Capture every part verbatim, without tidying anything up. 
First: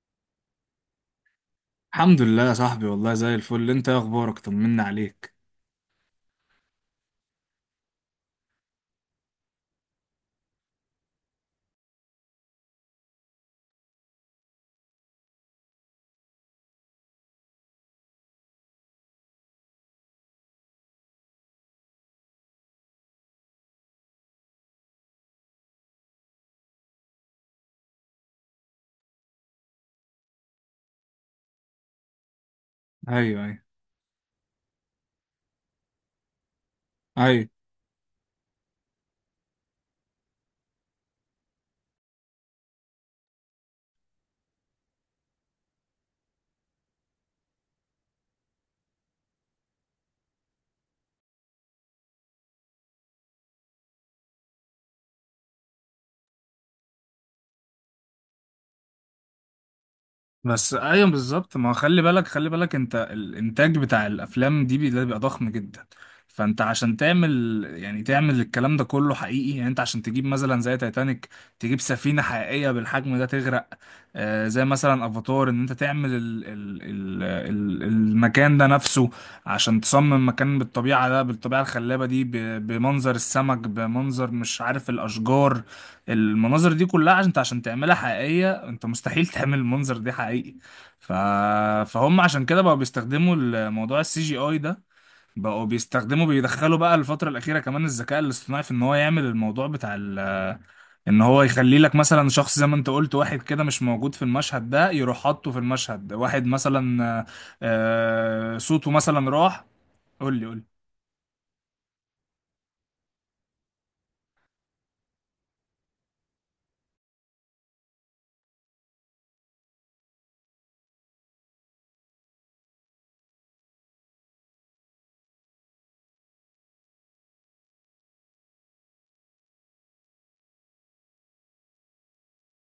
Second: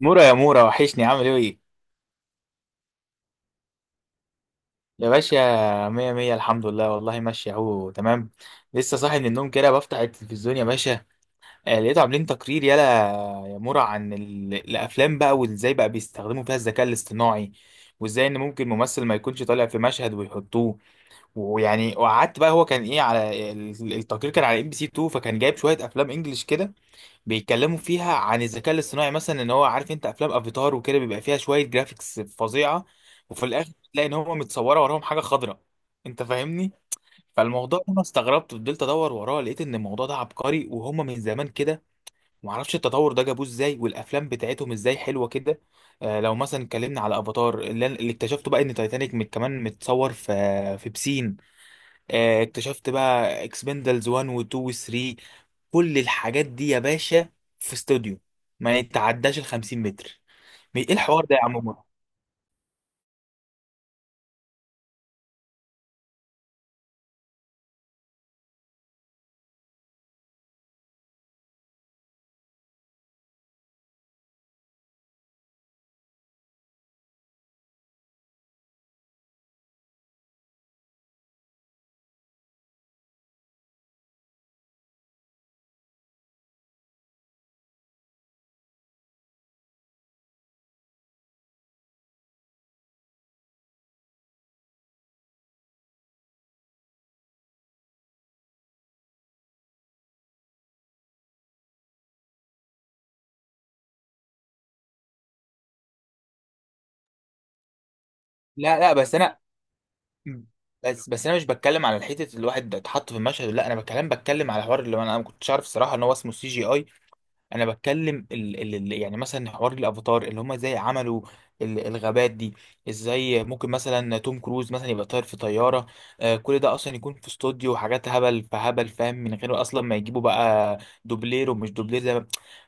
مورا يا مورا وحشني عامل ايه. الحمد لله يا صاحبي، والله زي الفل. انت ايه اخبارك؟ طمنا يا عليك. باشا مية مية الحمد لله والله ماشي اهو تمام. لسه صاحي من النوم كده بفتح التلفزيون يا باشا. آه، لقيته عاملين تقرير يلا يا مورا عن ال- الافلام بقى وازاي بقى بيستخدموا فيها الذكاء الاصطناعي، وازاي ان ممكن ممثل ما يكونش طالع في مشهد ويحطوه. ويعني وقعدت بقى هو كان ايه على ال- التقرير، كان على ام بي سي اتنين فكان جايب شوية افلام انجلش كده بيتكلموا فيها عن الذكاء الاصطناعي. مثلا ان هو عارف انت افلام افاتار وكده بيبقى فيها شويه جرافيكس فظيعه، ايوه، وفي ايوه، الاخر تلاقي ان هم متصوره وراهم حاجه خضراء. انت فاهمني؟ ايوه. فالموضوع ده انا استغربت، فضلت ادور وراه لقيت ان الموضوع ده عبقري وهم من زمان كده، ومعرفش التطور ده جابوه ازاي والافلام بتاعتهم ازاي حلوه كده. آه لو مثلا اتكلمنا على افاتار اللي, أنا- اللي اكتشفته بقى ان تايتانيك مت كمان متصور في في بسين. آه اكتشفت بقى اكسبندلز واحد و2 و3، كل الحاجات دي يا باشا في استوديو ما يتعداش ال خمسين متر. بس ايه ايوه الحوار ده يا عم بالظبط. ما هو مر؟ خلي بالك، خلي بالك، انت الانتاج بتاع الافلام دي بي- ده بيبقى ضخم جدا. فانت عشان تعمل، يعني تعمل الكلام ده كله حقيقي، يعني انت عشان تجيب مثلا زي تايتانيك، تجيب سفينة حقيقية بالحجم ده تغرق. آه، زي مثلا افاتار، ان انت تعمل ال ال ال ال المكان ده نفسه، عشان تصمم مكان بالطبيعة ده، بالطبيعة الخلابة دي، ب- بمنظر السمك، بمنظر مش عارف الاشجار، المناظر دي كلها، عشان انت عشان تعملها حقيقية، انت مستحيل تعمل المنظر دي حقيقي. ف... فهم عشان كده بقوا بيستخدموا الموضوع السي جي اي ده. بقوا بيستخدموا، بيدخلوا بقى الفترة الأخيرة كمان الذكاء الاصطناعي، في ان هو يعمل الموضوع بتاع ال... ان هو يخلي لك مثلا شخص زي ما انت قلت، واحد كده مش موجود في المشهد ده، يروح حاطه في المشهد. واحد مثلا، آه، آه، لا صوته لا بس مثلا انا، راح. قول لي، قول لي. بس بس انا مش بتكلم على الحته اللي الواحد اتحط في المشهد، لا انا بتكلم بتكلم على الحوار اللي انا أنا ما كنتش عارف الصراحه ان هو اسمه سي جي اي. انا بتكلم ال ال ال- يعني مثلا حوار الافاتار اللي هم ازاي عملوا ال- الغابات دي، ازاي ممكن مثلا توم كروز مثلا يبقى طاير في طياره. آه كل ده اصلا يكون في استوديو وحاجات هبل فهبل، فاهم؟ من غير اصلا ما يجيبوا بقى دوبلير ومش دوبلير زي ما.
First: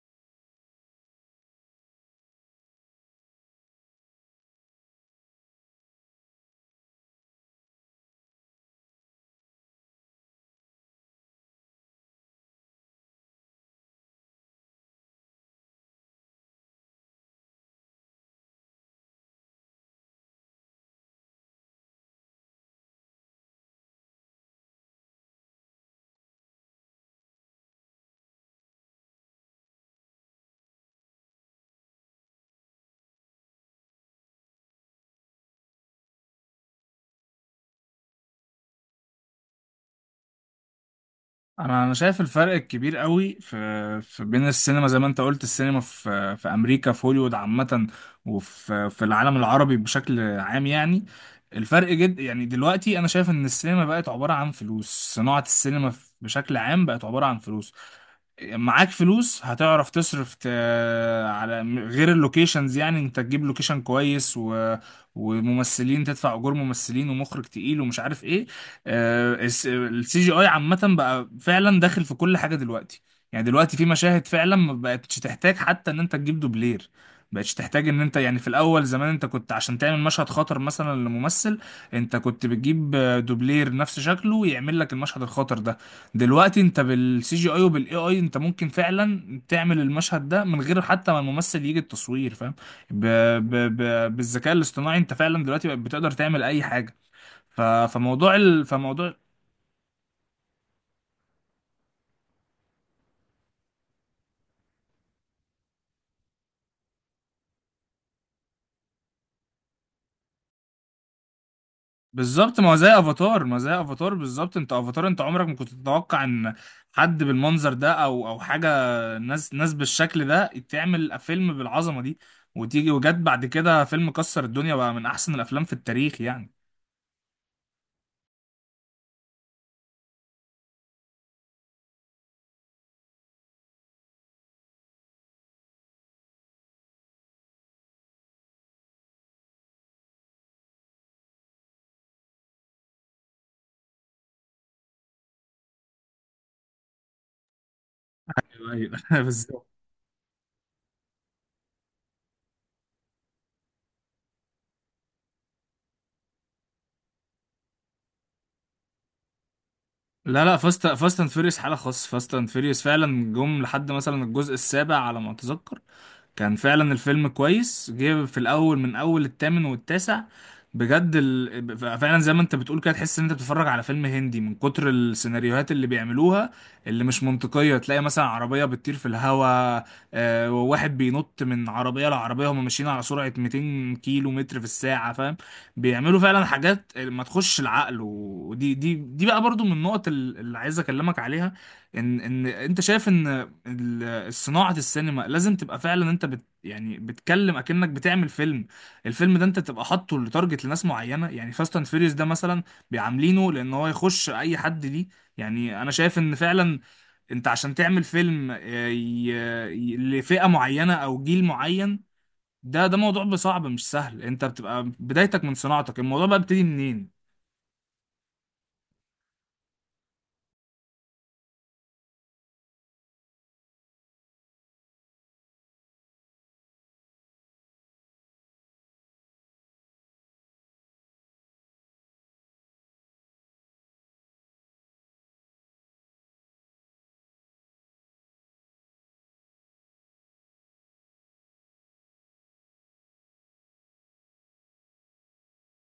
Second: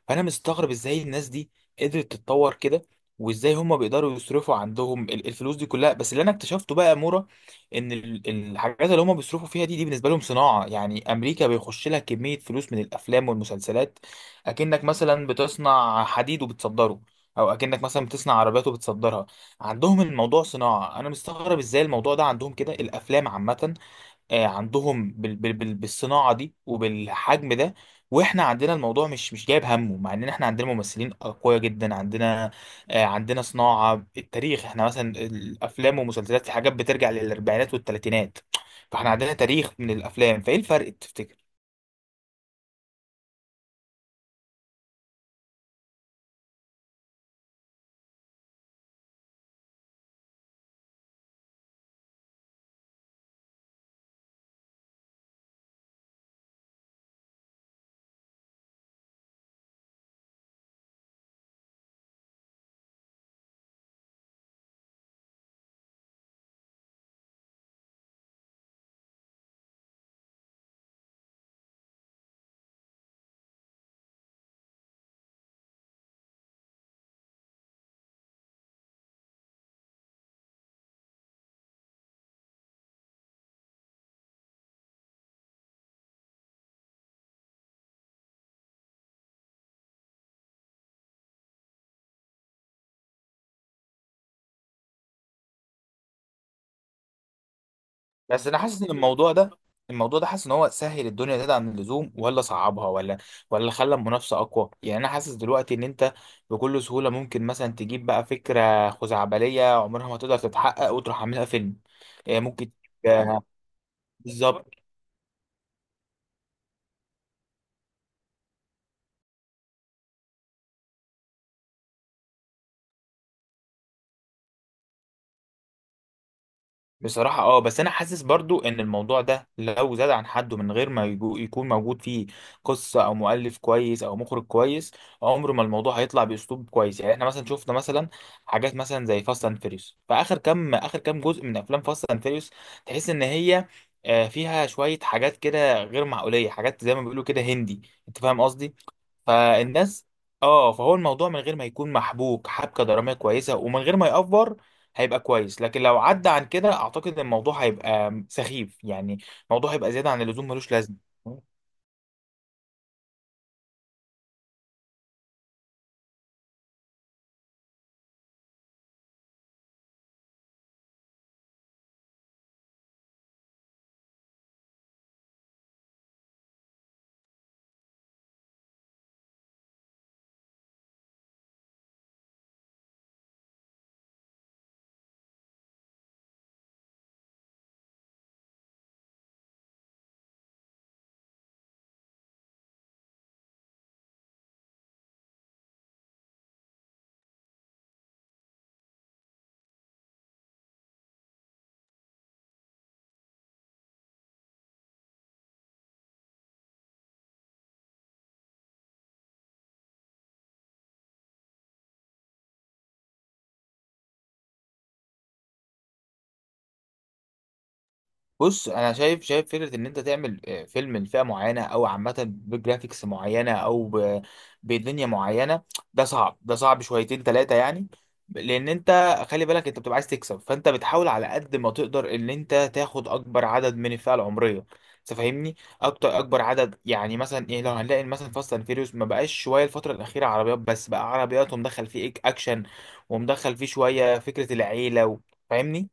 فانا مستغرب ازاي الناس دي قدرت تتطور كده، وازاي هم بيقدروا يصرفوا عندهم ال- الفلوس دي كلها. بس اللي انا اكتشفته بقى يا مورا ان ال- الحاجات اللي هم بيصرفوا فيها دي دي بالنسبه لهم صناعه. يعني امريكا بيخش لها كميه فلوس من الافلام والمسلسلات، اكنك مثلا بتصنع حديد وبتصدره، او اكنك مثلا بتصنع عربيات وبتصدرها. عندهم الموضوع صناعه، انا مستغرب ازاي الموضوع ده عندهم كده الافلام عامه. آه، عندهم بال بال بال بالصناعه دي وبالحجم ده، واحنا عندنا الموضوع مش مش جايب همه، مع ان احنا عندنا ممثلين اقوياء جدا. عندنا، آه، عندنا صناعه، التاريخ احنا مثلا الافلام والمسلسلات في حاجات بترجع للاربعينات والثلاثينات. فاحنا عندنا تاريخ من الافلام، فايه الفرق تفتكر؟ انا انا شايف الفرق الكبير قوي في في بين السينما زي ما انت قلت، السينما في في امريكا، في هوليوود عامه، وفي في العالم العربي بشكل عام يعني. الفرق جد، يعني دلوقتي انا شايف ان السينما بقت عباره عن فلوس. صناعه السينما بشكل عام بقت عباره عن فلوس. معاك فلوس هتعرف تصرف، ت... على م- غير اللوكيشنز. يعني انت تجيب لوكيشن كويس و... وممثلين، تدفع اجور ممثلين ومخرج تقيل ومش عارف ايه. السي جي اي عامة بقى فعلا داخل في كل حاجة دلوقتي. يعني دلوقتي في مشاهد فعلا ما بقتش تحتاج حتى ان انت تجيب دوبلير. بقتش تحتاج ان انت يعني، في الاول زمان انت كنت عشان تعمل مشهد خطر مثلا لممثل، انت كنت بتجيب آه، دوبلير نفس شكله يعمل لك المشهد الخطر ده. دلوقتي انت بالسي جي اي وبالاي اي، انت ممكن فعلا تعمل المشهد ده من غير حتى ما الممثل يجي التصوير، فاهم؟ ب... ب... ب... بالذكاء الاصطناعي انت فعلا دلوقتي بقت بتقدر تعمل اي حاجه. ف... فموضوع بس انا ال... حاسس ان فموضوع الموضوع ده، الموضوع ده حاسس ان هو سهل الدنيا زيادة عن اللزوم ولا صعبها، ولا ولا خلى المنافسه اقوى؟ يعني انا حاسس دلوقتي ان انت بكل سهوله ممكن مثلا تجيب بقى فكره خزعبليه عمرها ما تقدر تتحقق وتروح عاملها فيلم. آه، بالظبط. ممكن ما هو زي تجيب- آه، افاتار، ما هو زي افاتار بالظبط. بالظبط. انت افاتار انت عمرك ما كنت تتوقع ان حد بالمنظر ده او او حاجه، ناس، ناس بالشكل ده تعمل فيلم بالعظمه دي، وتيجي وجت بعد كده فيلم كسر الدنيا بقى، من احسن الافلام في التاريخ يعني. بصراحة اه، بس انا حاسس برضو ان الموضوع ده لو زاد عن حده من غير ما يجو- يكون موجود فيه قصة او مؤلف كويس او مخرج كويس، عمر ما الموضوع هيطلع باسلوب كويس. يعني احنا مثلا شفنا مثلا حاجات مثلا زي فاست اند فيريوس، فاخر كام اخر كام جزء من افلام فاست اند فيريوس تحس ان هي آه، فيها شوية حاجات كده غير معقولية، حاجات زي ما بيقولوا كده هندي. انت فاهم قصدي؟ ايوه بالظبط. فالناس، اه فهو الموضوع من غير ما يكون محبوك حبكة درامية كويسة ومن غير ما يأفور هيبقى كويس، لكن لو عدى عن كده اعتقد ان الموضوع هيبقى سخيف. يعني الموضوع هيبقى زيادة عن لا اللزوم لا، ملوش فاست لازمة. فاست اند فيريوس حاله خاصه. فاست اند فيريوس فعلا جم لحد مثلا الجزء السابع على ما اتذكر، كان فعلا الفيلم كويس، جه في الاول من اول التامن والتاسع بجد ال... فعلا زي ما انت بتقول كده، تحس ان انت بتتفرج على فيلم هندي من كتر السيناريوهات اللي بيعملوها اللي مش منطقية. تلاقي مثلا عربية بتطير في الهواء، آه، وواحد بينط من عربية لعربية، هم ماشيين على سرعة ميتين كيلو متر في الساعة، فاهم؟ بيعملوا فعلا حاجات ما تخش العقل. ودي دي دي بقى برضو من النقط اللي عايز اكلمك عليها. ان ان انت شايف ان صناعة السينما لازم تبقى فعلا، انت بت يعني بتكلم اكنك بتعمل فيلم. الفيلم ده انت تبقى حاطه لتارجت لناس معينة. يعني فاست اند فيريوس ده مثلا بيعاملينه لان هو يخش اي حد ليه. يعني انا شايف ان فعلا انت عشان تعمل فيلم، آه، ي- ي- لفئة معينة او جيل معين، ده ده موضوع صعب مش سهل. انت بتبقى بدايتك من صناعتك، الموضوع بقى بيبتدي منين؟ بص انا شايف شايف فكره ان انت تعمل آه، فيلم لفئه معينه او عامه بجرافيكس معينه او ب- بدنيا معينه، ده صعب ده صعب شويتين ثلاثه يعني. لان انت خلي بالك انت بتبقى عايز تكسب، فانت بتحاول على قد ما تقدر ان انت تاخد اكبر عدد من الفئه العمريه. انت فاهمني؟ اكتر اكبر عدد، يعني مثلا ايه لو هنلاقي مثلا فاست اند فيريوس ما بقاش شويه الفتره الاخيره عربيات بس، بقى عربيات ومدخل فيه إك- اكشن ومدخل فيه شويه فكره العيله و- فاهمني؟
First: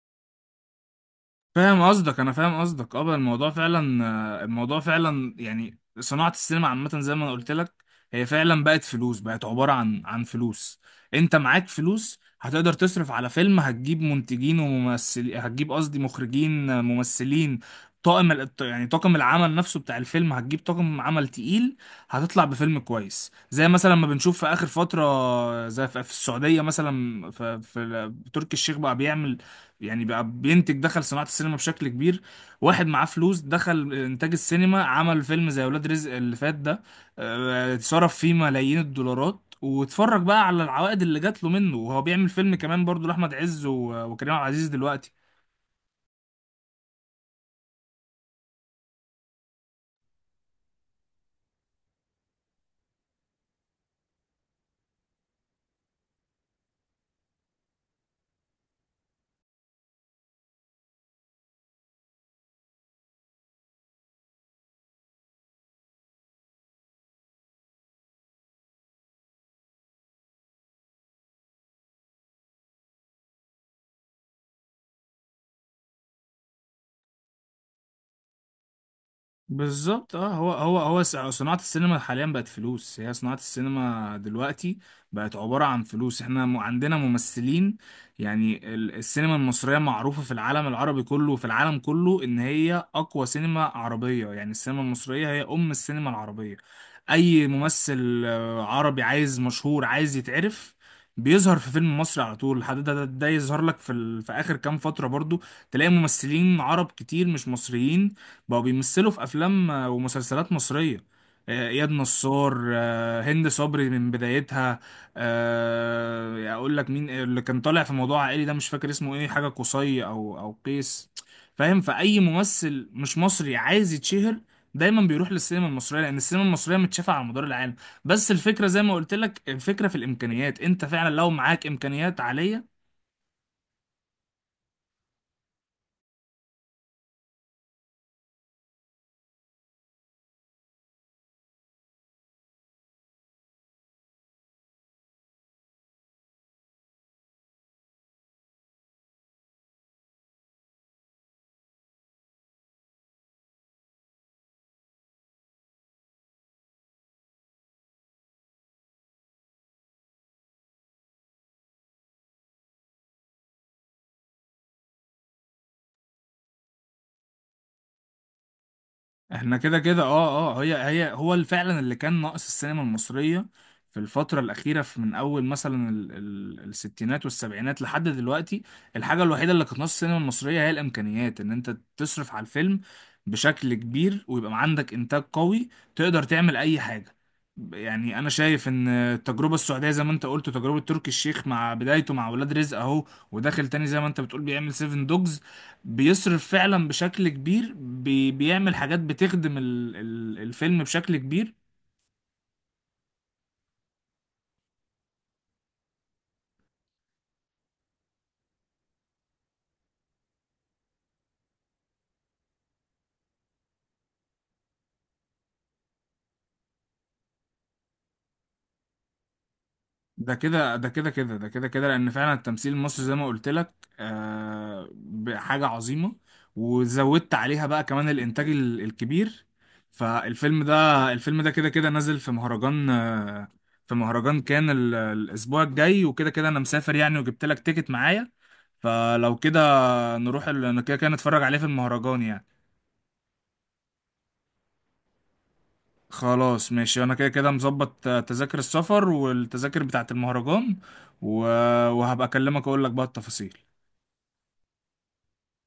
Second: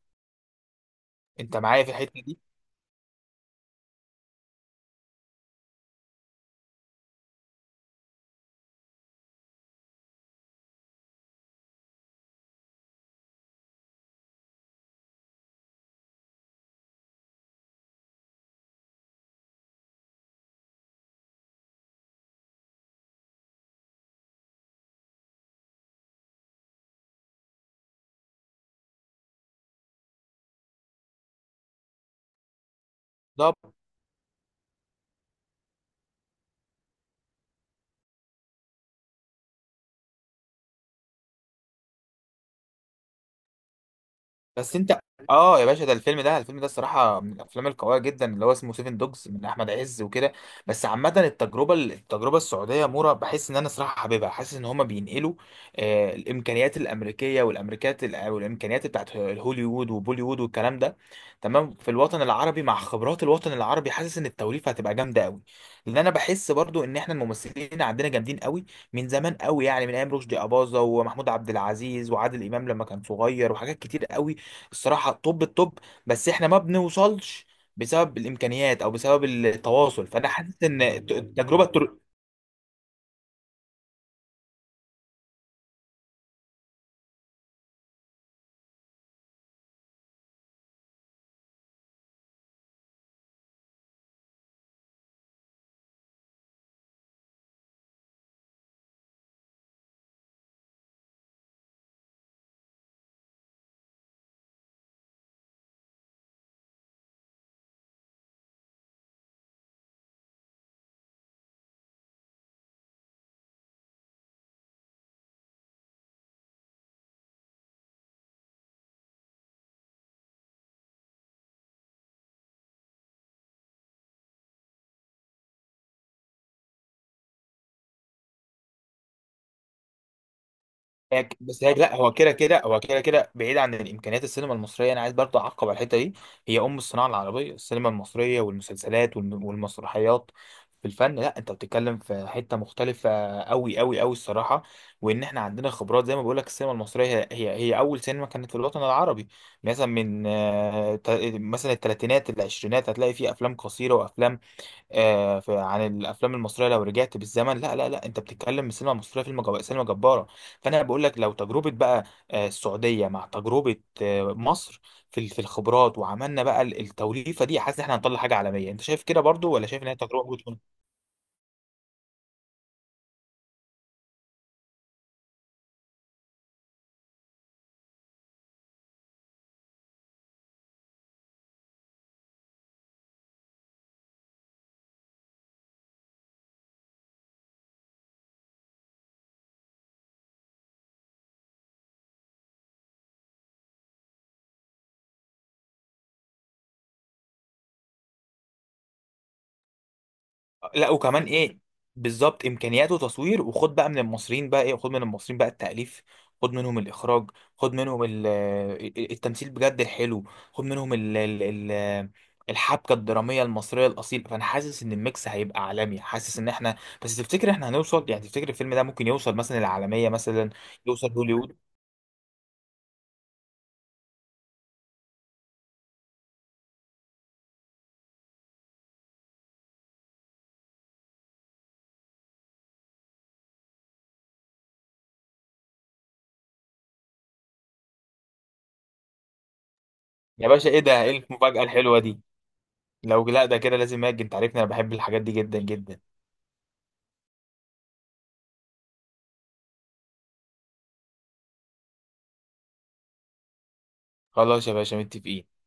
انت فاهم معايا في قصدك، انا الحته فاهم قصدك. اه، بقى الموضوع فعلا، آه، الموضوع فعلا يعني صناعة السينما عامة زي ما انا قلت لك، هي فعلا بقت فلوس، بقت عبارة عن عن فلوس. انت معاك فلوس هتقدر تصرف على فيلم، هتجيب منتجين وممثلين، هتجيب قصدي مخرجين، آه، ممثلين، طاقم ال- يعني طاقم العمل نفسه بتاع الفيلم، هتجيب طاقم عمل تقيل، هتطلع بفيلم كويس زي مثلا ما بنشوف في اخر فترة. آه، زي في في السعودية مثلا، في, في تركي الشيخ بقى بيعمل، يعني بقى بينتج، دخل صناعة السينما بشكل كبير. واحد معاه فلوس دي؟ دخل إنتاج السينما، عمل فيلم زي ولاد رزق اللي فات ده. آه، صرف فيه ملايين الدولارات، واتفرج بقى على العوائد اللي جات له منه. وهو بيعمل فيلم كمان برضو لأحمد عز و- وكريم عبد العزيز بس انت، دلوقتي. اه يا باشا ده الفيلم ده، الفيلم ده الصراحه من الافلام القويه جدا اللي هو اسمه سيفن دوجز من احمد عز وكده. بس عامه التجربه التجربه السعوديه مورا بحس ان انا صراحه حاببها، حاسس ان هما بينقلوا آه الامكانيات الامريكيه والامريكات الأ- والامكانيات بتاعت هوليوود وبوليوود والكلام ده، تمام؟ في الوطن العربي مع خبرات الوطن العربي حاسس ان التوليفه هتبقى جامده قوي، لان انا بحس برضو ان احنا الممثلين عندنا جامدين قوي من زمان قوي. يعني من ايام رشدي اباظه ومحمود عبد العزيز وعادل امام لما كان صغير، وحاجات كتير قوي الصراحه. طب الطب بس احنا ما بنوصلش بسبب الامكانيات او بسبب التواصل، بالظبط. فانا اه، هو حاسس هو ان هو س- صناعة التجربه، السينما حاليا بقت فلوس. هي صناعة السينما دلوقتي بقت عبارة عن فلوس. احنا م- عندنا ممثلين. يعني ال- السينما المصرية معروفة في العالم العربي كله، وفي العالم كله ان هي اقوى سينما عربية. يعني السينما المصرية هي ام السينما العربية. اي ممثل آه، عربي عايز مشهور، عايز يتعرف، بيظهر في فيلم مصري على طول. لحد ده, ده, ده يظهر لك في, ال... في اخر كام فترة برضو، تلاقي ممثلين عرب كتير مش مصريين بقوا بيمثلوا في افلام آه، ومسلسلات مصريه. آه، اياد نصار، آه، هند صبري من بدايتها. آه، اقول لك مين اللي كان طالع في موضوع عائلي ده، مش فاكر اسمه ايه، حاجه قصي او او قيس. فاهم؟ فاي ممثل مش مصري عايز يتشهر، دايما بيروح للسينما المصريه، لان السينما المصريه متشافه على مدار العالم. بس الفكره زي ما قلت لك، الفكره في الامكانيات. انت فعلا لو هيك- بس معاك هيك لا هو امكانيات كده كده، عاليه، هو كده كده بعيد عن الامكانيات السينما المصريه، انا عايز برضه اعقب على الحته دي. هي ام الصناعه العربيه، السينما المصريه والمسلسلات والم- والمسرحيات في الفن. لا انت بتتكلم في حته مختلفه قوي قوي قوي الصراحه، وان احنا عندنا خبرات. زي ما بقول لك السينما المصريه هي هي هي اول سينما كانت في الوطن العربي. مثلا من آه، تا- مثلا الثلاثينات العشرينات هتلاقي فيه افلام قصيره وافلام آه، في عن الافلام المصريه لو رجعت بالزمن. لا لا لا انت بتتكلم السينما المصريه فيلم جب... سينما جباره. فانا بقول لك لو تجربه بقى آه، السعوديه مع تجربه آه، مصر في ال- في الخبرات، وعملنا بقى ال- التوليفه دي، حاسس ان احنا هنطلع حاجه عالميه. انت شايف كده برضو احنا ولا كده شايف ان هي كده. تجربه؟ اه اه هي هي هو اللي فعلا، اللي كان ناقص السينما المصرية في الفترة الأخيرة، في من أول مثلا ال- ال- الستينات والسبعينات لحد دلوقتي، الحاجة الوحيدة اللي كانت ناقص السينما المصرية هي الإمكانيات. إن أنت تصرف على الفيلم بشكل كبير، ويبقى عندك إنتاج قوي، تقدر تعمل أي حاجة. يعني أنا شايف إن التجربة السعودية زي ما أنت قلت، تجربة تركي الشيخ مع بدايته مع ولاد رزق أهو، وداخل تاني زي ما أنت بتقول بيعمل سيفن دوجز. بيصرف فعلا بشكل كبير، بي بيعمل حاجات بتخدم ال ال الفيلم لا بشكل وكمان كبير. ايه، بالظبط امكانياته تصوير، وخد بقى من المصريين بقى ايه، خد من المصريين بقى التأليف، خد منهم الاخراج، خد منهم ال- آه، التمثيل بجد الحلو، خد منهم ال ال ال الحبكة الدرامية المصرية الأصيل. فأنا حاسس إن الميكس هيبقى عالمي، حاسس إن إحنا، بس تفتكر إحنا هنوصل؟ يعني تفتكر الفيلم ده ممكن يوصل مثلا العالمية، ده مثلا كده ده كده يوصل كده، ده هوليوود؟ كده كده، لأن فعلا التمثيل المصري زي ما قلت لك آه، ب- حاجة عظيمة. وزودت عليها بقى كمان الإنتاج ال- الكبير. فالفيلم ده، الفيلم ده كده كده نازل في مهرجان، آه، في مهرجان كان ال- الأسبوع الجاي، وكده كده أنا مسافر يعني، وجبت لك تيكت معايا. فلو كده، نروح يا باشا إيه ال- كده ده، كده إيه نتفرج عليه المفاجأة في الحلوة دي؟ المهرجان يعني. لو لا ده كده لازم أجي، أنت عارفني أنا بحب الحاجات دي جدا جدا. خلاص ماشي، انا كده كده مظبط، آه، تذاكر السفر والتذاكر بتاعة المهرجان، و... وهبقى اكلمك اقول لك بقى التفاصيل. خلاص يا باشا متفقين